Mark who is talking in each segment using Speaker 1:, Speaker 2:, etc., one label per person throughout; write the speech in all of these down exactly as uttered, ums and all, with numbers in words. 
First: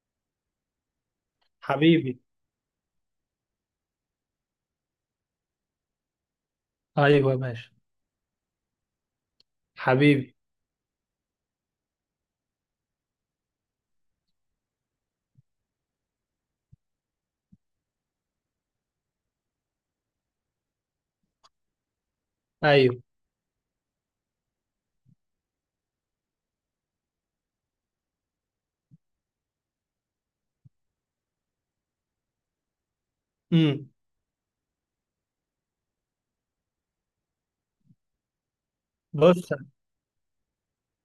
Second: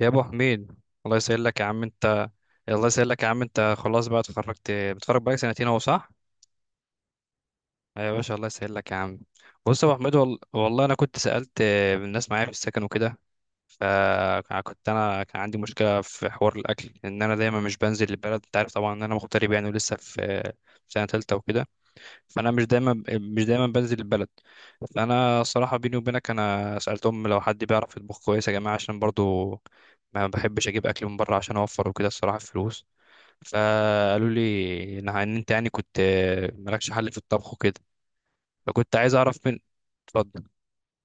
Speaker 1: يا ابو حميد، الله يسهلك يا عم
Speaker 2: حبيبي.
Speaker 1: انت. الله يسهلك يا عم انت، خلاص بقى اتخرجت، بتخرج بقالك سنتين اهو صح.
Speaker 2: ايوه ماشي.
Speaker 1: ايوه يا باشا، الله يسهلك يا عم. بص يا ابو حميد
Speaker 2: حبيبي.
Speaker 1: وال... والله انا كنت سالت الناس معايا في السكن وكده. فكنت انا كان عندي مشكله في حوار الاكل، ان انا دايما مش بنزل البلد، انت عارف طبعا ان انا مغترب يعني، ولسه في في سنه ثالثه وكده. فانا مش
Speaker 2: ايوه.
Speaker 1: دايما مش دايما بنزل البلد. فانا صراحه بيني وبينك انا سالتهم لو حد بيعرف يطبخ كويس يا جماعه، عشان برضو ما بحبش اجيب اكل من بره عشان اوفر وكده الصراحه في فلوس.
Speaker 2: امم
Speaker 1: فقالوا لي ان إن انت يعني كنت مالكش حل في الطبخ وكده. فكنت عايز اعرف
Speaker 2: بص،
Speaker 1: من. اتفضل.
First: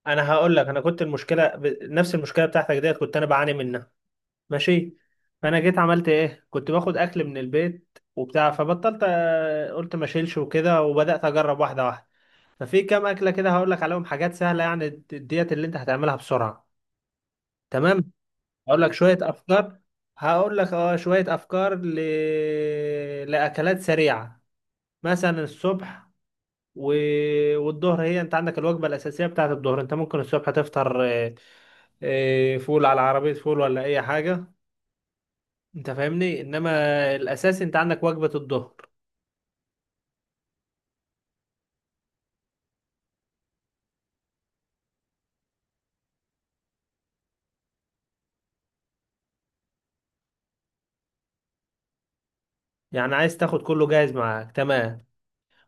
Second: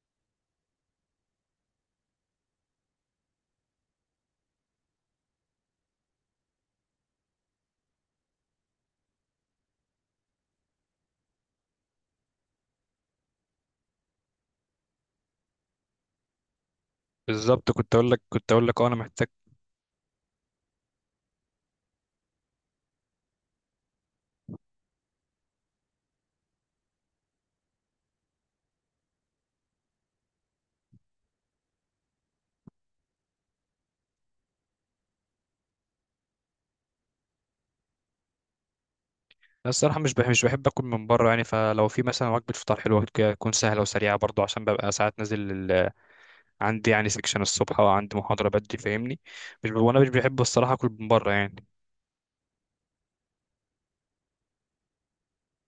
Speaker 2: انا هقول لك انا كنت المشكله ب... نفس المشكله بتاعتك ديت كنت انا بعاني منها. ماشي. فانا جيت عملت ايه، كنت باخد اكل من البيت وبتاع فبطلت، آه، قلت ما اشيلش وكده وبدات اجرب واحده واحده. ففي كام اكله كده هقول لك عليهم، حاجات سهله يعني د- ديت اللي انت هتعملها بسرعه.
Speaker 1: بالظبط، كنت اقول
Speaker 2: تمام.
Speaker 1: لك كنت اقول لك
Speaker 2: هقول
Speaker 1: اه
Speaker 2: لك
Speaker 1: انا
Speaker 2: شويه
Speaker 1: محتاج.
Speaker 2: افكار. هقول لك اه شويه افكار ل... لاكلات سريعه. مثلا الصبح و... والظهر، هي انت عندك الوجبه الاساسيه بتاعت الظهر. انت ممكن الصبح تفطر آه، آه، فول على عربيه فول ولا اي حاجه، انت فاهمني. انما الاساس انت عندك وجبه الظهر.
Speaker 1: أنا الصراحه مش بحب مش بحب اكل من بره يعني. فلو في مثلا وجبه فطار حلوه كده، تكون سهله وسريعه برضو، عشان ببقى ساعات نازل عندي يعني سكشن الصبح، وعندي محاضرة بدري فاهمني. مش ب... وانا مش بحب الصراحة اكل من بره يعني.
Speaker 2: يعني عايز تاخد كله جاهز معاك. تمام.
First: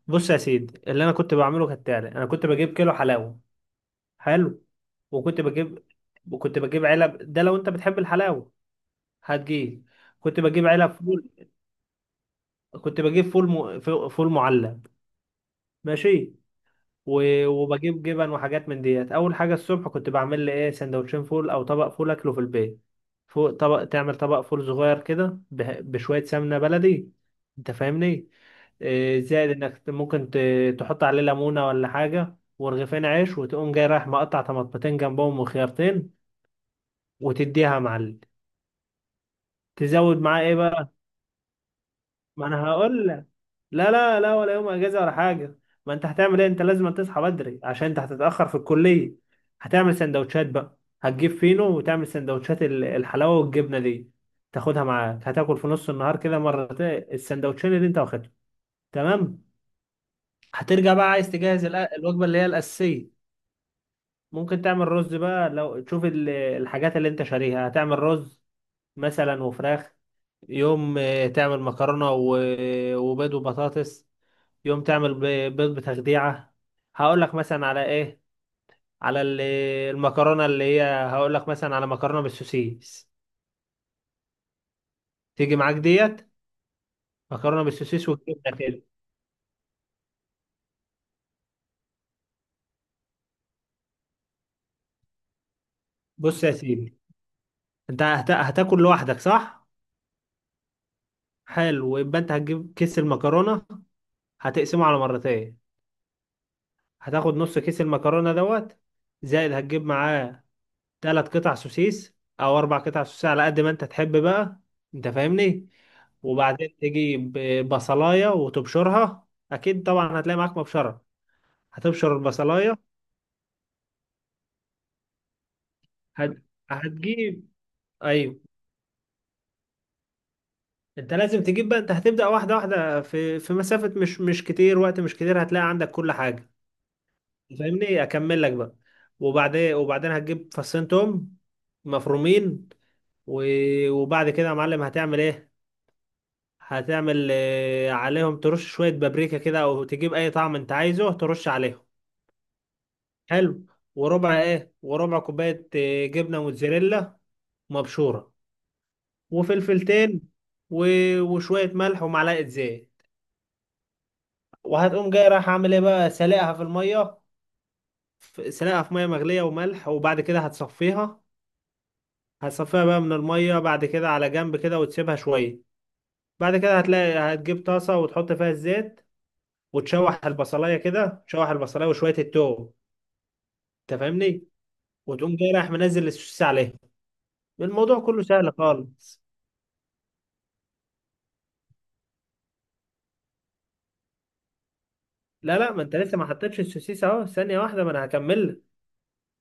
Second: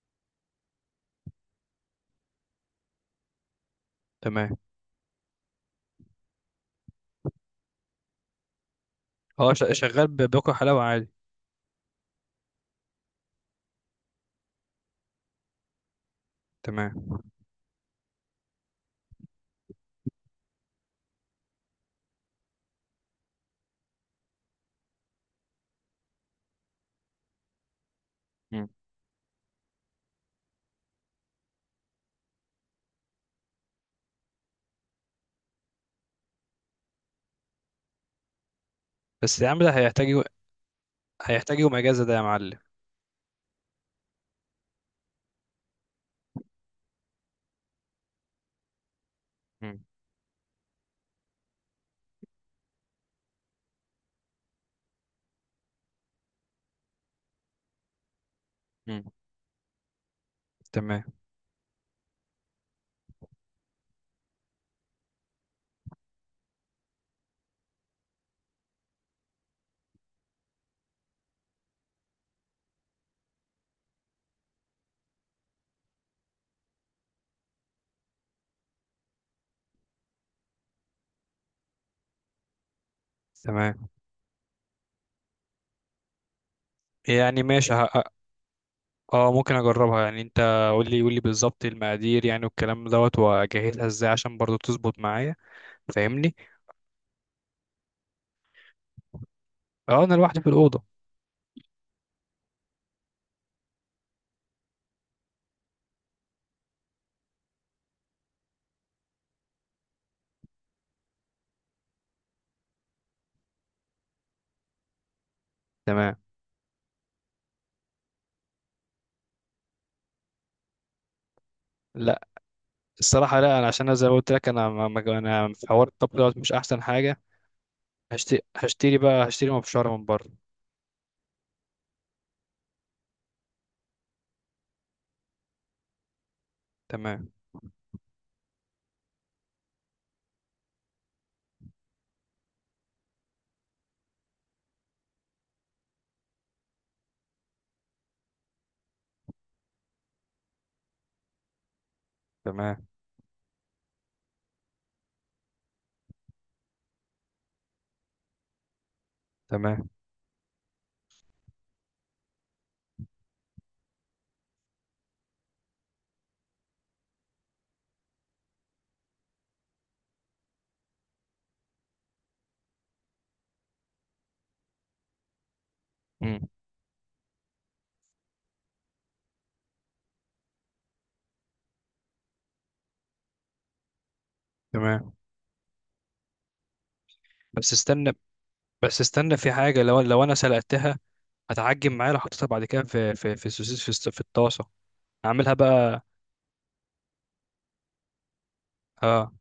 Speaker 2: بص يا سيدي، اللي انا كنت بعمله كالتالي: انا كنت بجيب كيلو حلاوه.
Speaker 1: تمام.
Speaker 2: حلو. وكنت بجيب وكنت بجيب علب، ده لو انت بتحب الحلاوه
Speaker 1: اه، ش-
Speaker 2: هتجيب.
Speaker 1: شغال ب-
Speaker 2: كنت
Speaker 1: باكل
Speaker 2: بجيب
Speaker 1: حلاوة
Speaker 2: علب
Speaker 1: عادي.
Speaker 2: فول. كنت بجيب فول م... فول معلب. ماشي.
Speaker 1: تمام.
Speaker 2: و- وبجيب جبن وحاجات من ديت. اول حاجه الصبح كنت بعمل لي ايه، سندوتشين فول او طبق فول اكله في البيت. فوق طبق تعمل طبق فول صغير كده به- بشويه سمنه بلدي، انت فاهمني.
Speaker 1: مم.
Speaker 2: إيه، زائد انك ممكن ت- تحط عليه ليمونه ولا حاجه ورغيفين عيش، وتقوم جاي رايح مقطع طماطمتين جنبهم وخيارتين وتديها يا معلم.
Speaker 1: بس يا عم ده هيحتاج
Speaker 2: تزود
Speaker 1: يو...
Speaker 2: معاه ايه بقى.
Speaker 1: هيحتاج يوم اجازة ده يا
Speaker 2: ما
Speaker 1: معلم.
Speaker 2: انا هقول لك. لا لا لا، ولا يوم اجازه ولا حاجه. ما انت هتعمل ايه، انت لازم تصحى بدري عشان انت هتتاخر في الكليه.
Speaker 1: مم.
Speaker 2: هتعمل سندوتشات بقى، هتجيب فينو وتعمل سندوتشات ال- الحلاوه والجبنه دي. تاخدها معاك، هتاكل في نص النهار كده مرتين السندوتشين اللي انت واخدهم.
Speaker 1: مم.
Speaker 2: تمام. هترجع
Speaker 1: تمام.
Speaker 2: بقى عايز تجهز الأ- الوجبه اللي هي الاساسيه. ممكن تعمل رز بقى، لو تشوف ال- الحاجات اللي انت شاريها هتعمل رز مثلا وفراخ. يوم آه، تعمل مكرونه و- وبيض وبطاطس. يوم تعمل ب- بيض بتخديعة. هقول لك مثلا على ايه، على ال- المكرونة اللي هي هقول لك مثلا على مكرونة بالسوسيس.
Speaker 1: تمام.
Speaker 2: تيجي معاك ديت،
Speaker 1: يعني
Speaker 2: مكرونة
Speaker 1: ماشي ه...
Speaker 2: بالسوسيس
Speaker 1: ه-
Speaker 2: والجبنة كده.
Speaker 1: اه ممكن اجربها يعني انت. قول لي قول لي بالظبط المقادير يعني والكلام دوت، واجهزها ازاي عشان برضو تظبط معايا. فاهمني.
Speaker 2: بص يا سيدي، انت هت- هتاكل لوحدك صح؟
Speaker 1: اه انا لوحدي في الأوضة.
Speaker 2: حلو. يبقى انت هتجيب كيس المكرونة، هتقسمه على مرتين. هتاخد نص كيس المكرونة دوت، زائد هتجيب معاه ثلاث قطع سوسيس او اربع قطع سوسيس على قد ما انت تحب بقى، انت فاهمني.
Speaker 1: تمام.
Speaker 2: وبعدين تجيب بصلايه وتبشرها، اكيد طبعا هتلاقي معاك مبشره. هتبشر
Speaker 1: لا،
Speaker 2: البصلايه.
Speaker 1: الصراحة لا، انا عشان أنا زي ما قلت لك انا ما- ما- انا في حوار الطبخ دوت
Speaker 2: هت...
Speaker 1: مش احسن حاجة.
Speaker 2: هتجيب. ايوه.
Speaker 1: هشتري هشتري بقى هشتري مبشرة من بره.
Speaker 2: انت لازم تجيب بقى، انت هتبدا واحده واحده في في مسافه مش مش كتير، وقت مش كتير هتلاقي عندك كل حاجه،
Speaker 1: تمام.
Speaker 2: فاهمني. اكمل لك بقى. وبعدين وبعدين هتجيب فصين توم مفرومين و... وبعد كده يا معلم هتعمل ايه، هتعمل آه، عليهم ترش شوية بابريكا كده أو تجيب أي طعم أنت عايزه ترش عليهم.
Speaker 1: تمام.
Speaker 2: حلو. وربع إيه، وربع كوباية آه، جبنة موتزاريلا مبشورة،
Speaker 1: تمام.
Speaker 2: وفلفلتين و... وشوية ملح، ومعلقة زيت. وهتقوم جاي رايح عامل إيه بقى، سلقها في المية. ف- سلقها في مية مغلية وملح، وبعد كده هتصفيها. هتصفيها بقى من المية بعد كده على جنب كده وتسيبها شوية.
Speaker 1: مم.
Speaker 2: بعد كده هتلاقي هتجيب طاسة وتحط فيها الزيت، وتشوح البصلاية كده، تشوح البصلاية وشوية التوم، انت فاهمني.
Speaker 1: تمام.
Speaker 2: وتقوم جاي رايح منزل السوسيس عليها.
Speaker 1: بس
Speaker 2: الموضوع
Speaker 1: استنى.
Speaker 2: كله سهل
Speaker 1: بس
Speaker 2: خالص.
Speaker 1: استنى، في حاجة، لو لو انا سلقتها هتعجن معايا لو حطيتها بعد كده في في في السوسيس في, الس- في الطاسة. اعملها
Speaker 2: لا لا، ما انت
Speaker 1: بقى.
Speaker 2: لسه ما حطيتش السوسيس، اهو ثانيه واحده ما انا هكمل لك.
Speaker 1: اه.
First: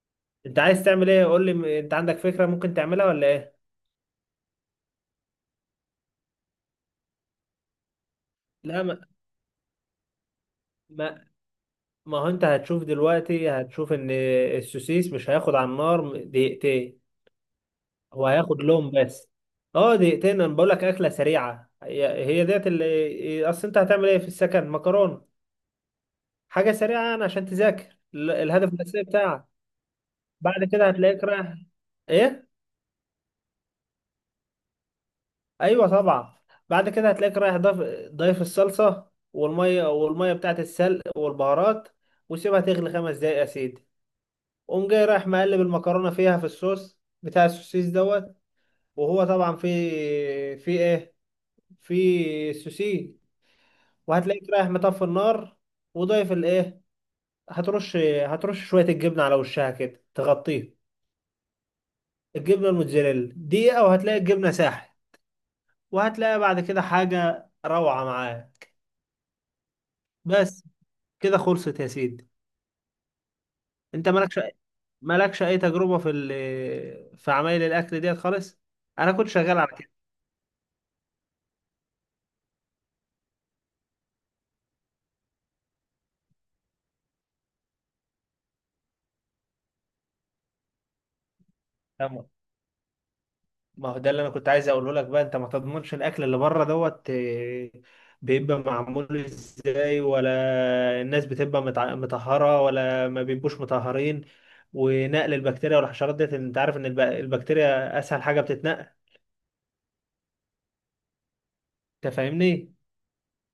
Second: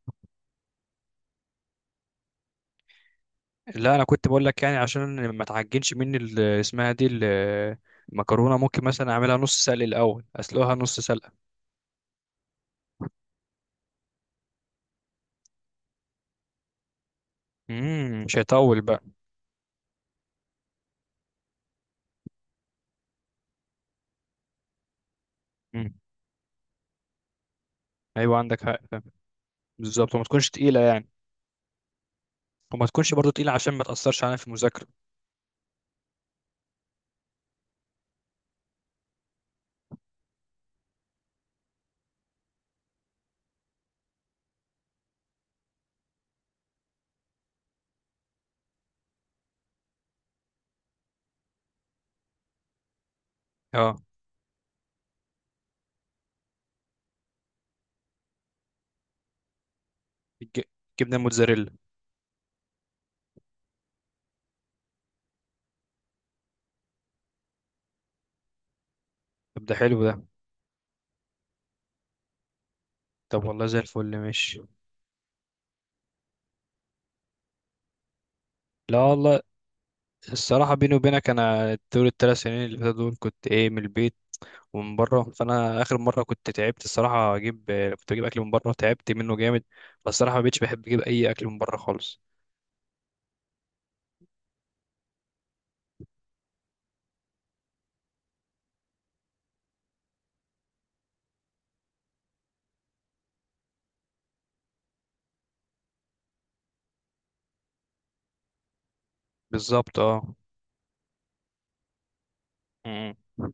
Speaker 2: انت عايز تعمل ايه قول لي، م- انت عندك فكره ممكن تعملها ولا ايه.
Speaker 1: لا، انا كنت بقول لك يعني عشان ما تعجنش مني ال- اسمها دي ال- المكرونة،
Speaker 2: لا
Speaker 1: ممكن
Speaker 2: ما
Speaker 1: مثلا اعملها نص سلق الاول، اسلقها نص
Speaker 2: ما
Speaker 1: سلقة.
Speaker 2: ما هو انت هتشوف دلوقتي هتشوف ان السوسيس مش هياخد على النار دقيقتين.
Speaker 1: امم،
Speaker 2: هو
Speaker 1: مش
Speaker 2: هياخد
Speaker 1: هيطول
Speaker 2: لون
Speaker 1: بقى.
Speaker 2: بس. اه دقيقتين، انا بقول لك اكله سريعه هي هي ديت، اللي اصل انت هتعمل ايه في السكن، مكرونه
Speaker 1: امم.
Speaker 2: حاجه سريعه يعني عشان تذاكر ال-
Speaker 1: ايوه، عندك
Speaker 2: الهدف
Speaker 1: حق فاهم.
Speaker 2: الاساسي بتاعك.
Speaker 1: بالظبط، وما تكونش
Speaker 2: بعد
Speaker 1: تقيلة
Speaker 2: كده
Speaker 1: يعني.
Speaker 2: هتلاقيك رايح ايه.
Speaker 1: وما تكونش برضو تقيلة عشان ما تأثرش علينا في المذاكرة.
Speaker 2: ايوه طبعا. بعد كده هتلاقيك رايح، ضيف ضيف الصلصه والميه والميه بتاعت السلق والبهارات، وسيبها تغلي خمس دقايق يا سيدي. قوم جاي رايح مقلب المكرونه فيها في الصوص بتاع السوسيس دوت. وهو طبعا في في ايه في سوسيس.
Speaker 1: اه.
Speaker 2: وهتلاقيك رايح مطفي النار، وضيف الايه، هترش هترش شويه الجبنه على وشها كده
Speaker 1: الج-
Speaker 2: تغطيه.
Speaker 1: جبنه الموتزاريلا.
Speaker 2: الجبنه الموتزاريلا دقيقه، وهتلاقي الجبنه ساحت. وهتلاقي بعد كده حاجة روعة معاه.
Speaker 1: طب ده حلو ده.
Speaker 2: بس كده خلصت يا سيدي.
Speaker 1: طب والله زي
Speaker 2: انت
Speaker 1: الفل،
Speaker 2: مالكش
Speaker 1: ماشي.
Speaker 2: مالكش اي تجربة في ال... في عمايل الاكل ديت خالص.
Speaker 1: لا
Speaker 2: انا كنت
Speaker 1: والله.
Speaker 2: شغال على كده.
Speaker 1: الصراحه بيني وبينك انا طول الثلاث سنين اللي فاتوا دول كنت ايه من البيت ومن بره، فانا اخر مره كنت تعبت الصراحه اجيب، كنت اجيب اكل من بره، تعبت منه جامد. بس الصراحه ما بقتش بحب اجيب اي اكل من بره خالص.
Speaker 2: تمام. ما هو ده اللي انا كنت عايز اقوله لك بقى، انت ما تضمنش الاكل اللي بره دوت، آه، بيبقى معمول ازاي، ولا الناس بتبقى متع- مطهرة ولا ما بيبقوش مطهرين. ونقل البكتيريا والحشرات ديت، انت عارف ان الب- البكتيريا اسهل حاجة بتتنقل،
Speaker 1: بالظبط اه.
Speaker 2: انت فاهمني.
Speaker 1: م-. م.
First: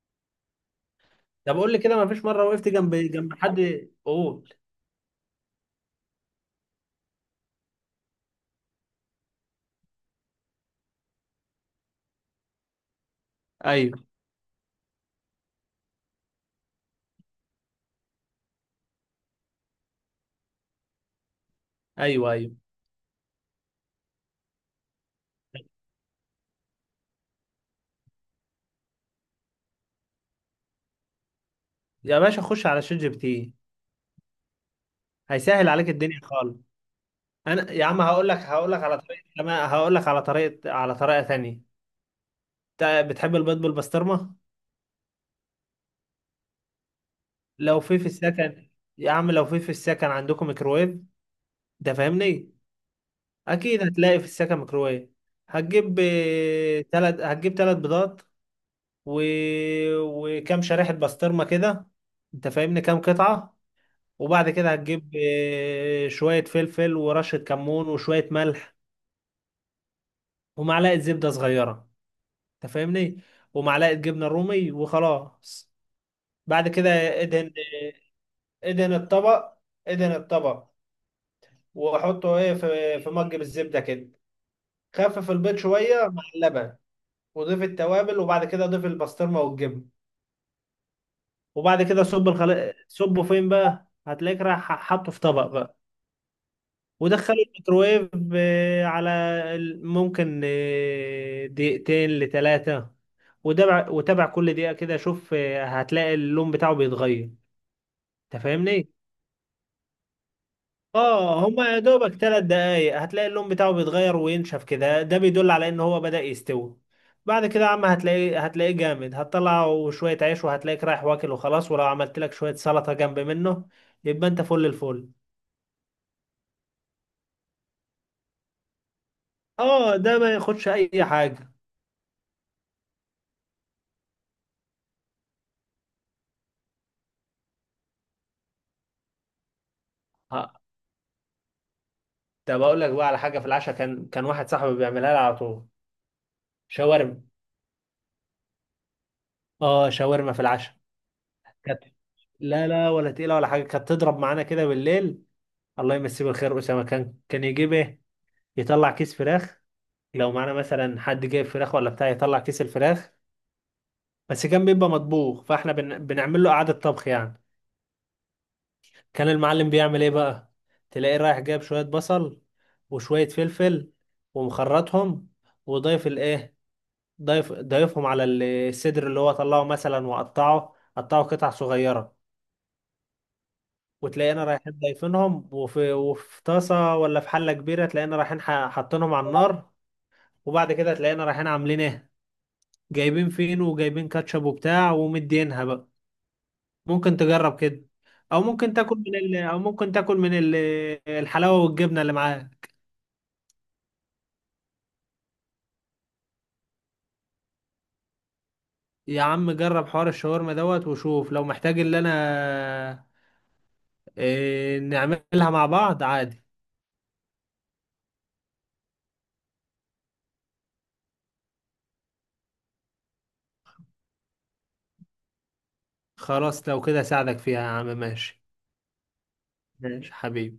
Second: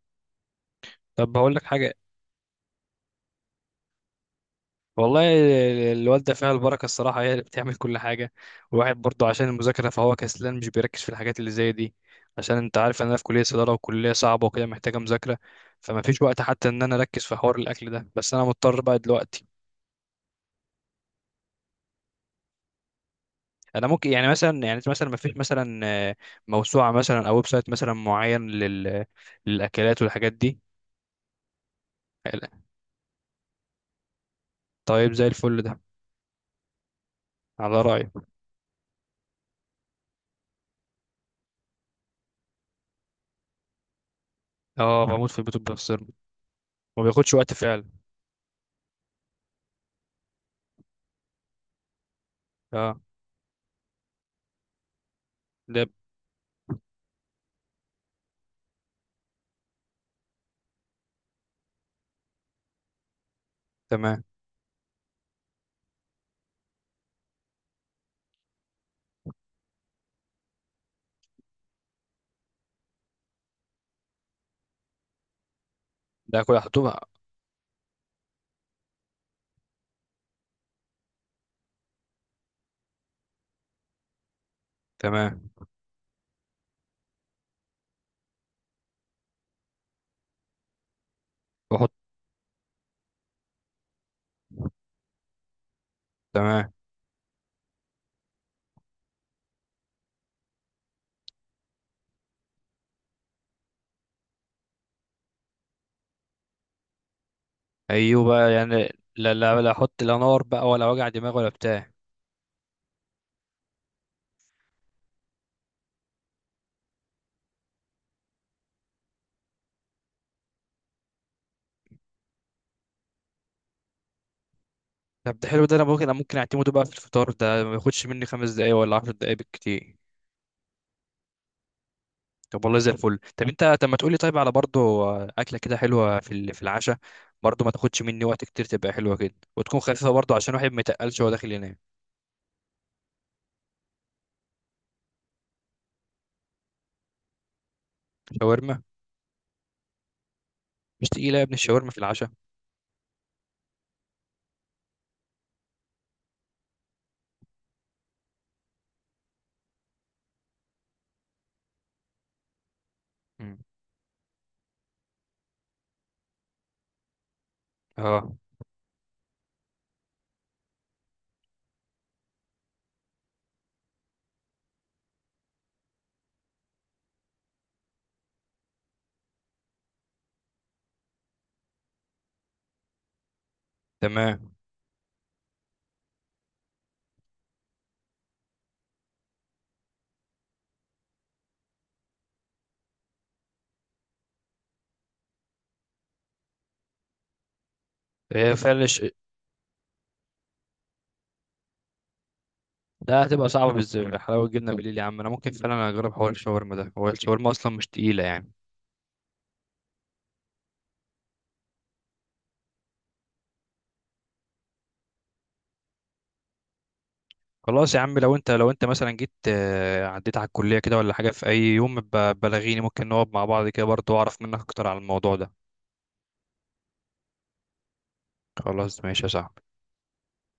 Speaker 1: طب هقول
Speaker 2: طب
Speaker 1: لك
Speaker 2: قول لي
Speaker 1: حاجه.
Speaker 2: كده، ما فيش مره وقفت جنب جنب حد قول.
Speaker 1: والله الوالدة فيها البركة الصراحة، هي اللي بتعمل كل حاجة. والواحد برضه عشان المذاكرة فهو كسلان، مش بيركز في الحاجات اللي زي دي. عشان انت عارف ان انا في كلية صيدلة،
Speaker 2: ايوه
Speaker 1: وكلية صعبة وكده محتاجة مذاكرة. فما فيش وقت حتى ان انا اركز في حوار الاكل ده، بس انا مضطر بقى دلوقتي.
Speaker 2: ايوه ايوه.
Speaker 1: انا ممكن يعني مثلا، يعني مثلا، ما فيش مثلا آه، موسوعة مثلا او ويب سايت مثلا معين لل... للاكلات والحاجات دي.
Speaker 2: يا باشا خش على شات جي بي تي،
Speaker 1: طيب زي الفل
Speaker 2: هيسهل
Speaker 1: ده.
Speaker 2: عليك الدنيا خالص. انا
Speaker 1: على
Speaker 2: يا عم
Speaker 1: رأيك.
Speaker 2: هقول لك هقول لك على طريقه كمان. هقول لك على طريقه، على طريقه ثانيه. انت بتحب البيض بالبسطرمه؟
Speaker 1: اه بموت في البيت بالبسطرمة. ما بياخدش وقت
Speaker 2: لو
Speaker 1: فعلا.
Speaker 2: في في السكن، يا عم لو في في السكن عندكم ميكروويف ده، فاهمني.
Speaker 1: اه.
Speaker 2: اكيد هتلاقي في السكن ميكروويف.
Speaker 1: ده
Speaker 2: هتجيب ثلاث، هتجيب ثلاث بيضات و... وكم شريحه بسطرمه كده، انت فاهمني، كام قطعه.
Speaker 1: تمام.
Speaker 2: وبعد كده هتجيب آه، شوية فلفل ورشة كمون وشوية ملح، ومعلقة زبدة صغيرة، انت فاهمني، ومعلقة جبنة رومي وخلاص.
Speaker 1: ده كل
Speaker 2: بعد
Speaker 1: احطه
Speaker 2: كده
Speaker 1: بقى.
Speaker 2: ادهن، ادهن الطبق، ادهن الطبق، وحطه ايه في في مج بالزبدة كده. خفف
Speaker 1: تمام.
Speaker 2: البيض شوية مع اللبن، وضيف التوابل، وبعد كده ضيف البسطرمة والجبن. وبعد
Speaker 1: واحط.
Speaker 2: كده صب الخل... صبه فين بقى، هتلاقيك رايح حاطه في طبق بقى.
Speaker 1: تمام.
Speaker 2: ودخلوا الميكروويف آه، على ال- ممكن آه، دقيقتين لثلاثة. وتابع وتابع كل دقيقة كده، شوف آه، هتلاقي اللون بتاعه بيتغير،
Speaker 1: ايوه
Speaker 2: انت
Speaker 1: بقى
Speaker 2: فاهمني؟
Speaker 1: يعني، لا لا لا، احط لا نار بقى ولا وجع دماغ
Speaker 2: اه
Speaker 1: ولا
Speaker 2: هما يا
Speaker 1: بتاع.
Speaker 2: دوبك ثلاث دقايق هتلاقي اللون بتاعه بيتغير وينشف كده، ده بيدل على ان هو بدأ يستوي. بعد كده يا عم هتلاقيه هتلاقيه جامد، هتطلعه شوية عيش وهتلاقيك رايح واكل وخلاص، ولو عملت لك شوية سلطة جنب منه يبقى انت فل الفل.
Speaker 1: طب ده حلو ده، انا ممكن، أنا ممكن اعتمده بقى في الفطار ده، ما ياخدش مني خمس دقايق ولا عشر دقايق بالكتير.
Speaker 2: اه ده ما ياخدش اي حاجة.
Speaker 1: طب والله زي الفل. طب انت طب ما تقولي طيب على برضه اكله كده حلوه في ال- في العشاء، برضه ما تاخدش مني وقت كتير، تبقى حلوه كده وتكون خفيفه برضه عشان واحد ما يتقلش وهو داخل ينام.
Speaker 2: ده بقول لك بقى على حاجه في العشاء، كان كان واحد صاحبي بيعملها لي على طول: شاورما.
Speaker 1: شاورما.
Speaker 2: اه شاورما في العشاء.
Speaker 1: مش تقيله يا ابني
Speaker 2: كانت
Speaker 1: الشاورما في العشاء؟
Speaker 2: لا لا ولا تقيله ولا حاجه، كانت تضرب معانا كده بالليل. الله يمسيه بالخير اسامه، كان كان يجيب ايه، يطلع كيس فراخ، لو معانا مثلا حد جايب فراخ ولا بتاع يطلع كيس الفراخ.
Speaker 1: مم.
Speaker 2: بس كان بيبقى مطبوخ، فاحنا بن... بنعمل له قعده طبخ يعني.
Speaker 1: اه.
Speaker 2: كان المعلم بيعمل ايه بقى، تلاقيه رايح جايب شويه بصل وشويه فلفل ومخرطهم، وضايف الايه، ضيف ضيفهم على الصدر اللي هو طلعه مثلا وقطعه قطعه قطع صغيرة، وتلاقينا
Speaker 1: تمام.
Speaker 2: رايحين ضايفينهم، وفي وفي طاسة ولا في حلة كبيرة، تلاقينا رايحين ح- حاطينهم على النار. وبعد كده تلاقينا رايحين عاملين ايه، جايبين فينو وجايبين كاتشب وبتاع ومدينها بقى. ممكن تجرب كده. او
Speaker 1: هي
Speaker 2: ممكن
Speaker 1: فعلا
Speaker 2: تاكل من ال... او ممكن تاكل من ال... الحلاوة والجبنة اللي معاك.
Speaker 1: ده هتبقى صعبة بالذات حلاوة الجبنة بالليل يا عم، انا ممكن فعلا اجرب حوار الشاورما ده، هو الشاورما اصلا مش تقيلة يعني.
Speaker 2: يا عم جرب حوار الشاورما دوت وشوف، لو محتاج اللي انا إيه، نعملها مع بعض عادي.
Speaker 1: خلاص يا عم، لو انت، لو انت مثلا جيت آه، عديت على الكلية كده ولا حاجة في اي يوم، ب- بلغيني، ممكن نقعد مع بعض كده برضه واعرف منك اكتر على الموضوع ده.
Speaker 2: خلاص، لو كده اساعدك فيها يا عم، ماشي.
Speaker 1: خلاص ماشي يا صاحبي.
Speaker 2: ماشي حبيبي.